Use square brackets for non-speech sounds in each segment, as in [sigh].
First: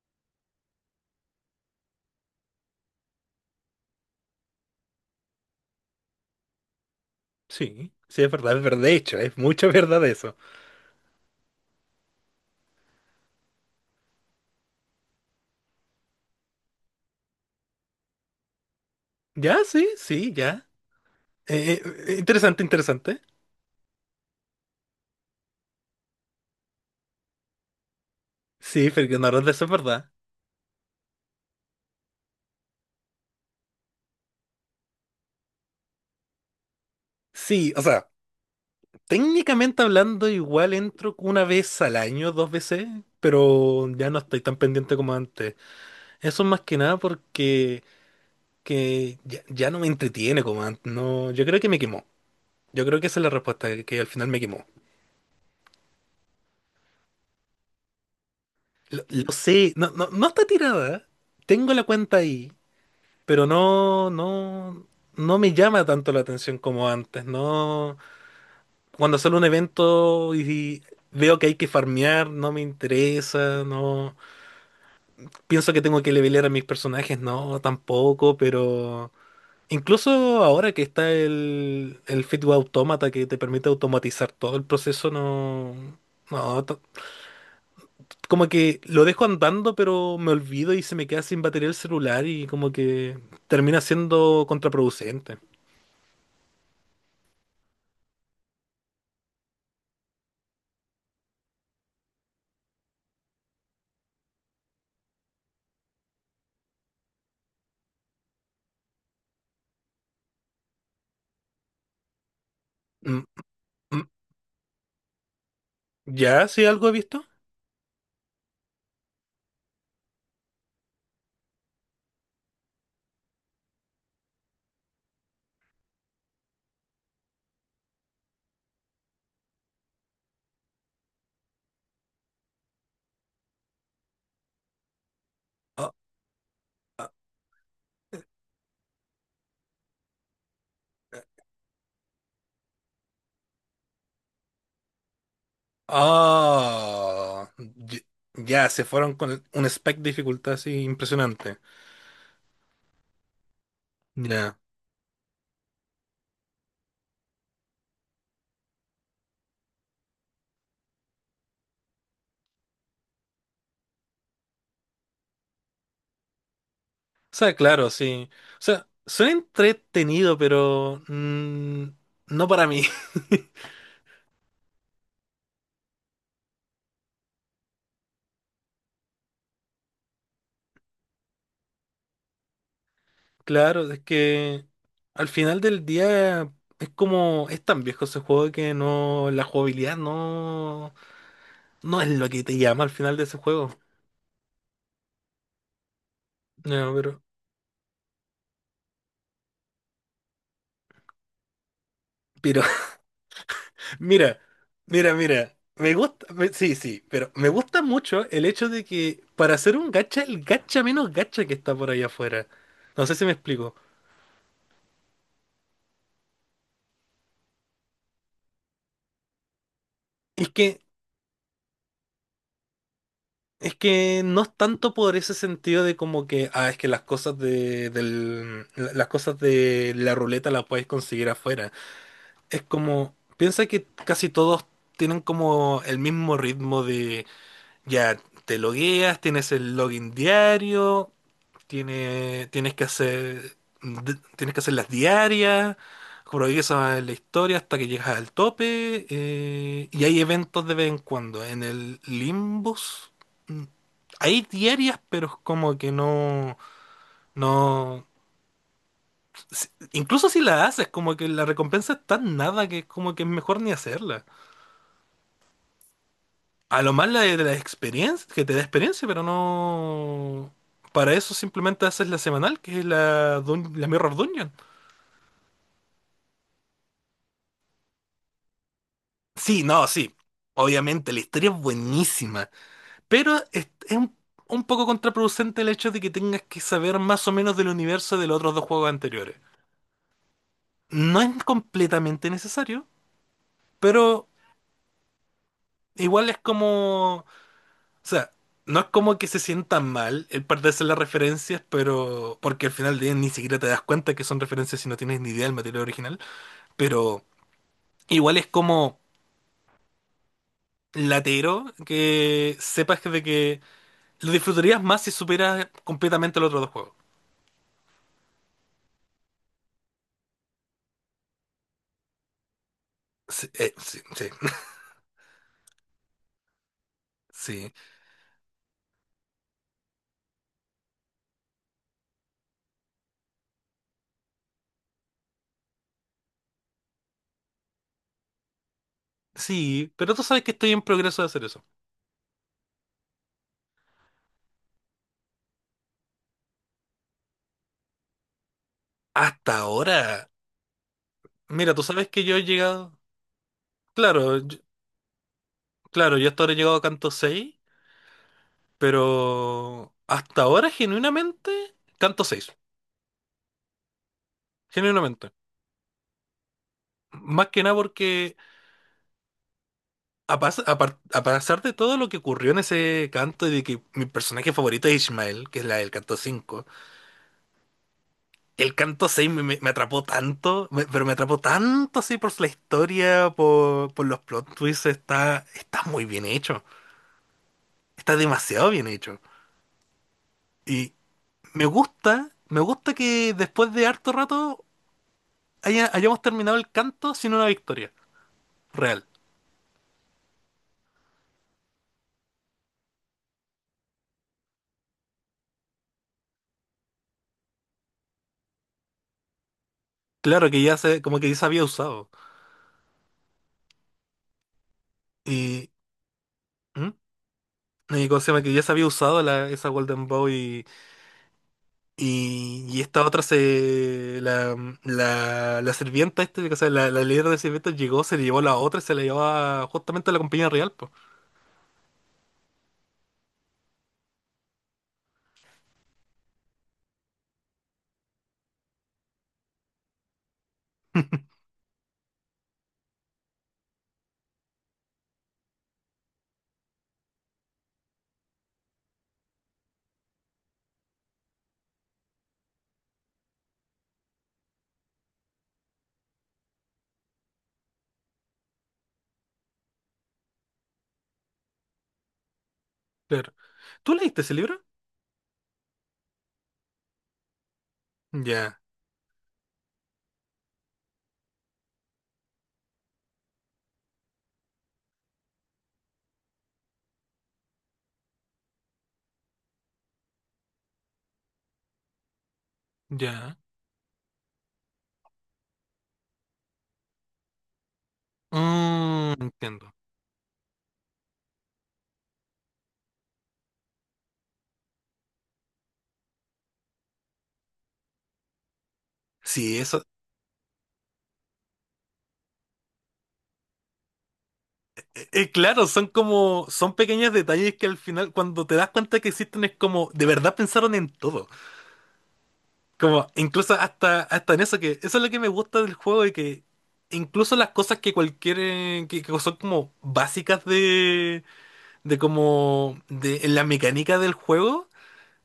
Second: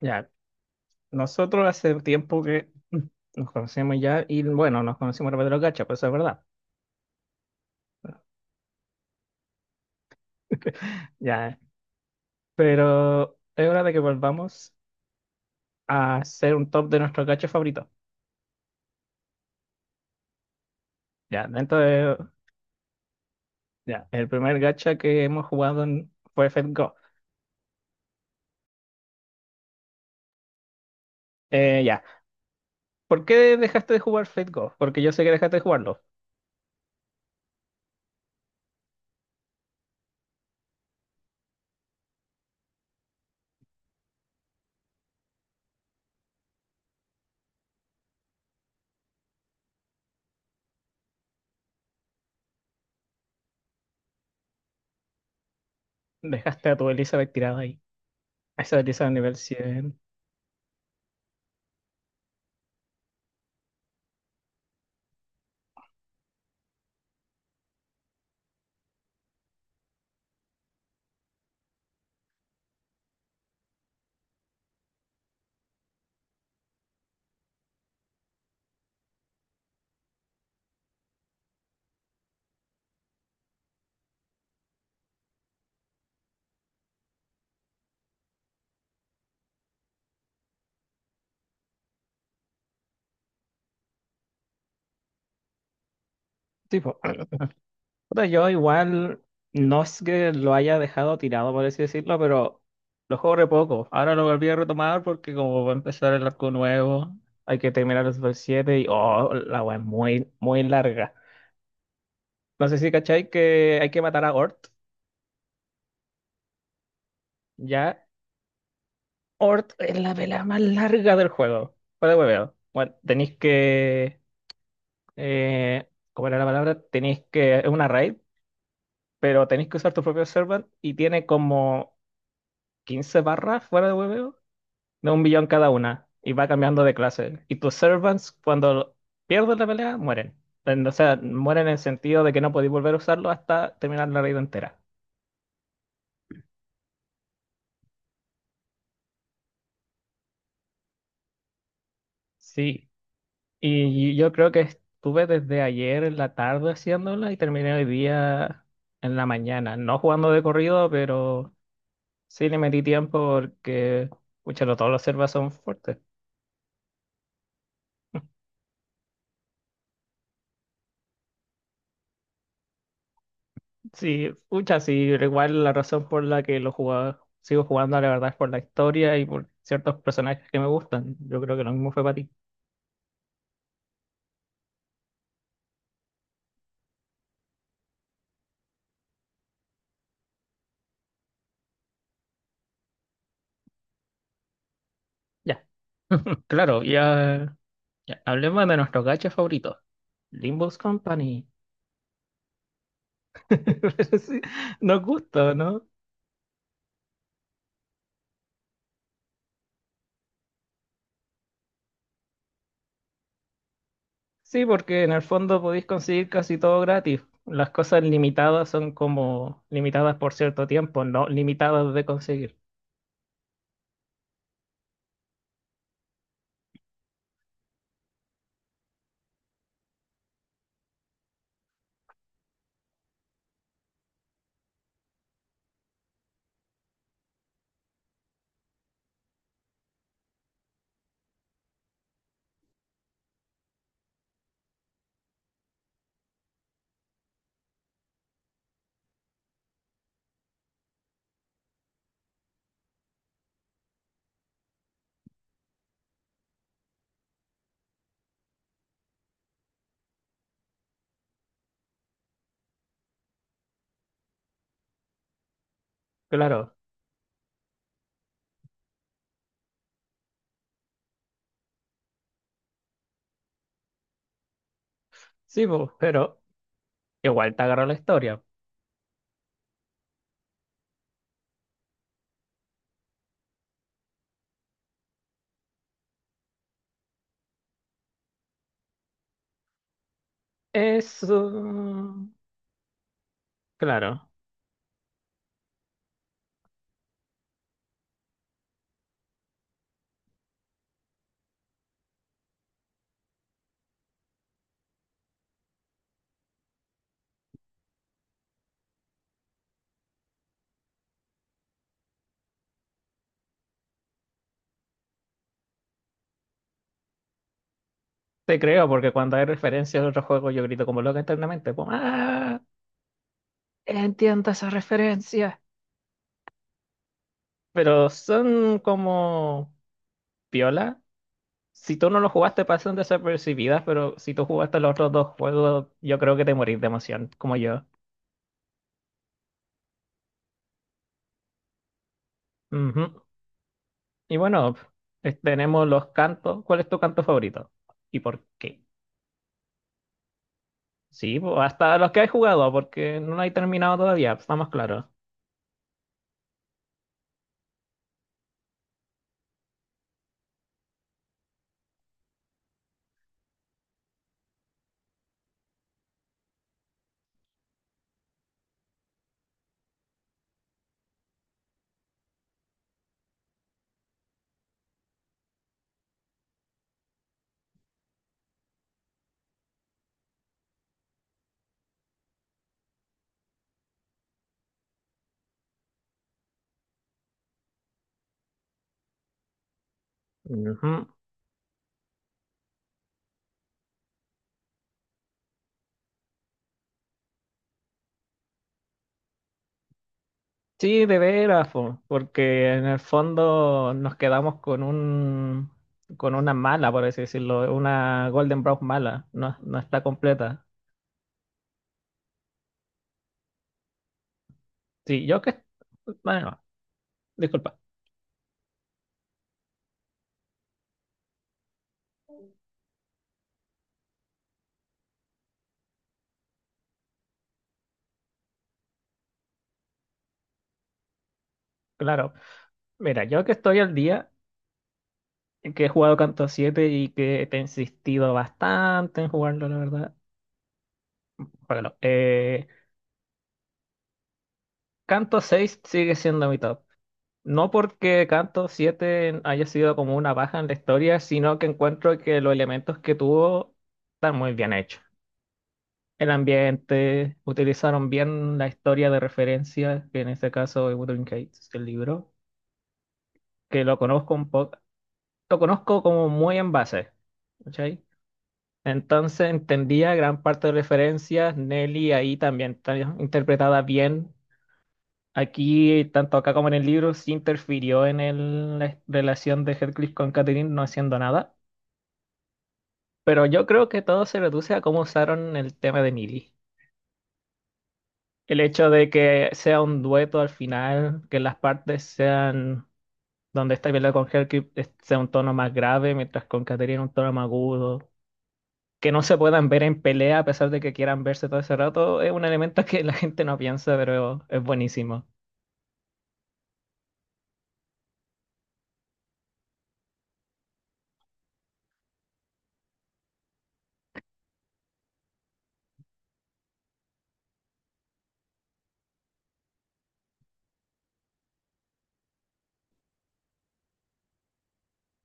Ya, nosotros hace tiempo que [laughs] nos conocemos ya y bueno, nos conocimos a través de los gachas, pues eso es verdad. Sí, sí, es verdad, es verdad. De hecho, es mucha [laughs] verdad eso. [laughs] Ya, pero es hora de que volvamos a hacer un top de nuestros gachas favoritos. Ya, sí, sí, ya. Ya, dentro Eh, de... Interesante, interesante. Ya, el primer gacha que hemos jugado fue Fate Go. Sí, Fernando Alonso, eso es verdad. Ya, ¿por qué dejaste de jugar Fate Go? Porque yo sé que dejaste de jugarlo. Sí, o sea, técnicamente hablando, igual entro una vez al año, dos veces, pero ya no estoy tan pendiente como antes. Eso más que nada porque ya no me entretiene como antes. No, yo creo que me quemó. Yo creo que esa es la respuesta, que al final me quemó. Dejaste a tu Elizabeth tirada ahí. A esa Lo, Elizabeth lo nivel sé, no, cien no, no está tirada. Tengo la cuenta ahí, pero no, no, no me llama tanto la atención como antes. No, cuando sale un evento y veo que hay que farmear, no me interesa, no pienso que tengo que levelear a mis personajes, no, tampoco, pero incluso ahora que está el Fitbit Automata, que te permite automatizar todo el proceso. No, no, t- como que lo dejo andando, pero me olvido y se me queda sin batería el celular y como que termina siendo contraproducente. Tipo. Puta, yo igual no es que lo haya dejado tirado, por así decirlo, pero lo juego re poco. Ahora lo volví a retomar porque como va a empezar el arco nuevo, hay que terminar los Super 7 y oh, la wea es muy, muy larga. No sé si Mm. cachai que hay que Mm. matar a Ort. ¿Ya? ¿Sí algo he visto? Ya, Ort es la pelea más larga del juego. Para de hueveo. Bueno, tenéis que... Eh, ¿cómo era la palabra? Tenéis que... Es una raid, pero tenéis que usar tu propio servant y tiene como... 15 barras fuera de hueveo de un billón cada Ah, una y va cambiando de ah, clase. Y tus servants, cuando pierden la pelea, mueren. O sea, mueren en el sentido de que no podéis volver a usarlo hasta terminar la raid entera. ah, ah. Ya, se fueron con un spec de dificultad así impresionante. Sí, y yo creo Ya. que estuve desde ayer en la tarde haciéndola y terminé hoy día en la mañana. No jugando de corrido, pero sí le metí tiempo porque, escúchalo, todos los servas son fuertes. O sea, claro, sí. O sea, suena entretenido, pero no para mí. [laughs] Sí, muchas, sí, pero igual la razón por la que lo jugaba, sigo jugando, la verdad, es por la historia y por ciertos personajes que me gustan. Yo creo que lo mismo fue para ti. Claro, es que al final del día es como, es tan viejo ese juego que no, la jugabilidad no es lo que te llama al final de ese juego. Ya. [laughs] Claro, No, pero... ya, ya. Hablemos de nuestro gacha favorito, Limbus Company. [laughs] Sí, Mira, nos mira, mira. gusta, ¿no? Me gusta, sí, sí, pero me gusta mucho el hecho de que, para hacer un gacha, el gacha menos gacha que está por ahí afuera. No sé si me explico. Sí, porque en el fondo podéis conseguir casi todo gratis. Las cosas limitadas son como limitadas por Es cierto que, tiempo, no limitadas de conseguir. es que no es tanto por ese sentido de como que, ah, es que las cosas las cosas de la ruleta las puedes conseguir afuera. Es como, piensa que casi todos tienen como el mismo ritmo de, ya, te logueas, tienes el login diario. Tienes que hacer, tienes que hacer las diarias, progresas en la historia hasta que llegas al tope, y hay eventos de vez en cuando. En el Limbus, mm, hay diarias, pero es como que no, no, incluso si la haces, como que la recompensa es tan nada que es como que es mejor ni hacerla. Claro, A lo más la de la experiencia, que te da experiencia, pero no, para eso simplemente haces la semanal, que es la Mirror Dungeon. sí, po, pero igual te agarra la historia. Sí, no, sí. Obviamente, la historia es buenísima, pero es un poco contraproducente el hecho de que tengas que saber más o menos del universo de los otros dos juegos anteriores. No Eso. es completamente necesario, pero Claro, igual es como... O sea, no es como que se sienta mal el perderse las referencias, pero... Porque al final del día ni siquiera te das cuenta que son referencias si no tienes ni idea del material original, pero igual es como latero que sepas de que lo disfrutarías más si supieras completamente los otros dos juegos. te creo, porque cuando hay referencias de otros juegos yo grito como loca internamente, como, ¡ah! Sí, sí, sí, Entiendo esas referencias. [laughs] sí, Pero son como piola. Si tú no lo jugaste, pasan desapercibidas, pero si tú jugaste los otros dos juegos, yo creo que te morís de emoción, como yo. sí, pero tú sabes que estoy en progreso de hacer eso. Ujú. Y bueno, tenemos los cantos. ¿Cuál es tu canto favorito? ¿Y por qué? Hasta ahora, Sí, pues, mira, tú hasta sabes los que que has yo he jugado, llegado, porque no lo he terminado todavía, claro, estamos claros. claro, yo hasta ahora he llegado a Canto seis, pero hasta ahora, genuinamente, Canto seis, genuinamente. Más que nada porque, a, pas- a par- a pesar de todo lo que ocurrió en ese canto y de que mi personaje favorito es Ishmael, que es la del Canto cinco. El canto seis me atrapó tanto, pero me atrapó tanto así por la historia, por los plot twists. Está, está muy bien hecho, está demasiado bien hecho. Ujú. Y me gusta que, después de harto rato, hayamos terminado el canto sin una victoria real. Sí, de veras, po, porque en el fondo nos quedamos con una mala, por así decirlo, una Golden Brown mala, no, no está Claro que completa. ya se, como que ya se había usado. Sí, yo que Y, bueno, ¿mm? disculpa, Y como se llama, que ya se había usado esa Golden Boy. Y esta otra se... La sirvienta, o sea, la líder de sirvientas llegó, se llevó la otra y se la llevó justamente a la compañía real, pues. claro. Mira, yo que estoy al día, que he jugado Canto siete y que te he insistido bastante en jugarlo, la verdad. [laughs] Bueno, Canto seis sigue siendo mi top. No porque Canto siete haya sido como una baja en la historia, sino que encuentro que los elementos que tuvo están muy bien hechos. El ambiente, utilizaron bien la historia de referencia, que en este caso es Wuthering Heights, el libro, Claro. que ¿Tú lo leíste conozco ese un libro? poco, lo conozco como muy en base, ¿cachai? Ya, Entonces entendía gran parte de referencias, Nelly ahí también está interpretada bien, aquí, tanto acá como en el libro, sí interfirió en la relación de Heathcliff con Catherine no haciendo nada, ya. pero yo creo que todo se reduce a cómo usaron el tema de Millie. El hecho de Mm, que entiendo. sea un dueto al final, que las partes sean donde está peleando con Heathcliff sea un tono más grave, mientras con Catherine un tono más agudo, que no se Sí, puedan eso. ver en pelea a pesar de que quieran verse todo ese rato, es un elemento [laughs] que la gente no piensa, pero es buenísimo. Claro, son como... Son pequeños detalles que, al final, cuando te das cuenta que existen, es como... De verdad pensaron en todo. Como, incluso hasta en eso, que eso es lo que me gusta del juego, y que incluso las cosas que cualquier, que son como básicas de, de en la mecánica del juego,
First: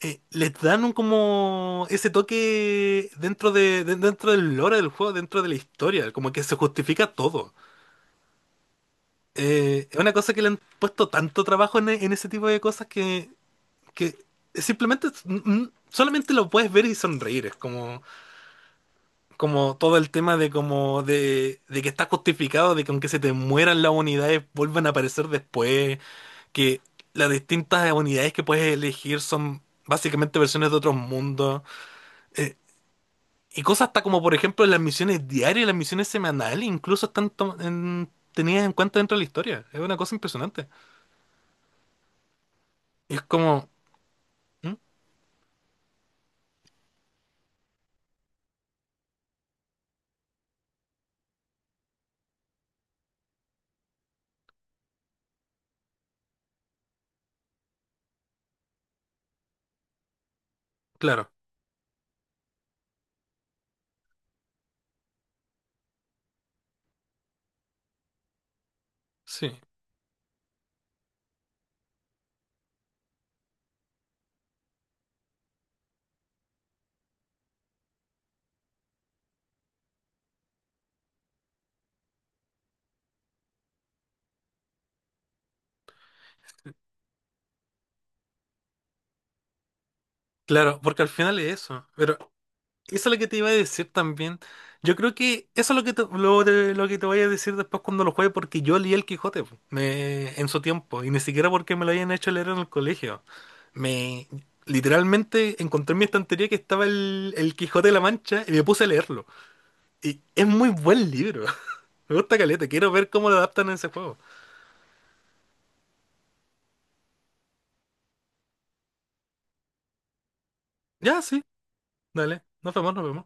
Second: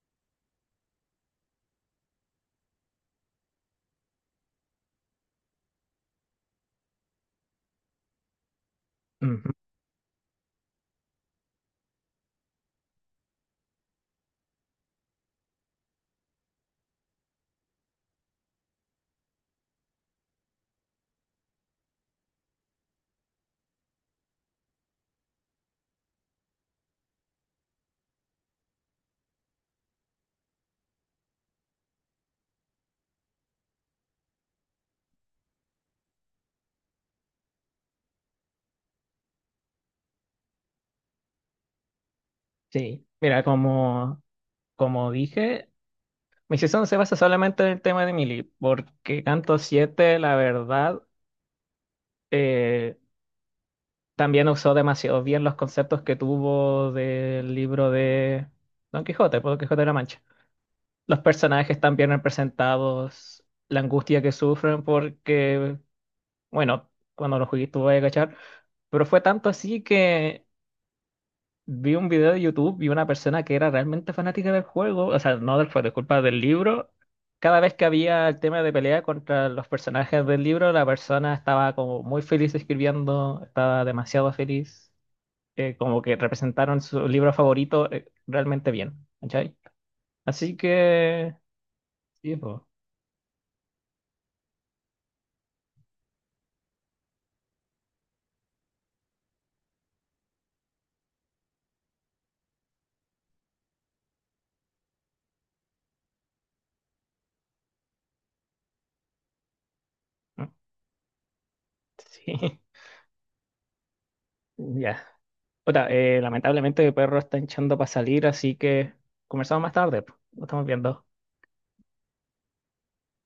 les dan un como ese toque dentro dentro del lore del juego, dentro de la historia, como que se justifica todo. Ujú. Es una cosa que le han puesto tanto trabajo en, en ese tipo de cosas, que, simplemente, solamente lo puedes ver y sonreír. Es como... Como todo el tema de como de que está justificado de que, aunque se te mueran las unidades, vuelvan a aparecer después, que las distintas unidades que puedes elegir son básicamente versiones de otros mundos. eh, y cosas hasta como, por ejemplo, las misiones diarias, las misiones semanales, incluso están tenidas en cuenta dentro de la historia. Es una cosa impresionante. Sí, Y es mira, como... ¿Mm? como dije. Mi season se basa solamente en el tema de Millie, porque Canto siete, la verdad, eh, también usó demasiado bien los conceptos que tuvo del libro de Don Quijote, por Don Quijote de la Mancha. Los Claro, personajes están bien representados, la angustia que sufren, porque, bueno, cuando lo jugué tuve que cachar, pero fue tanto sí. así que vi un video de YouTube y una persona que era realmente fanática del juego, o sea, no del juego, disculpa, del libro. Cada vez que había el tema de pelea contra los personajes del libro, la persona estaba como muy feliz escribiendo, estaba demasiado feliz, como que representaron su libro favorito, realmente bien, ¿cachai? Así Claro, porque al que, final es eso. Pero sí, po. eso es lo que te iba a decir también. Yo creo que eso es lo que lo que te voy a decir después, cuando lo juegue, porque yo leí el Quijote po, en su tiempo, y ni siquiera porque me lo hayan hecho leer en el colegio. Me literalmente encontré en mi estantería que estaba el Quijote de la Mancha y me puse a leerlo. Y es ¿No? muy buen libro. [laughs] Me Sí, gusta [laughs] caleta, quiero ver cómo lo adaptan en ese juego. ya. Puta, lamentablemente el perro está hinchando para salir, así que conversamos más tarde, po. Lo estamos viendo. Ya, sí, dale, nos vemos, nos vemos.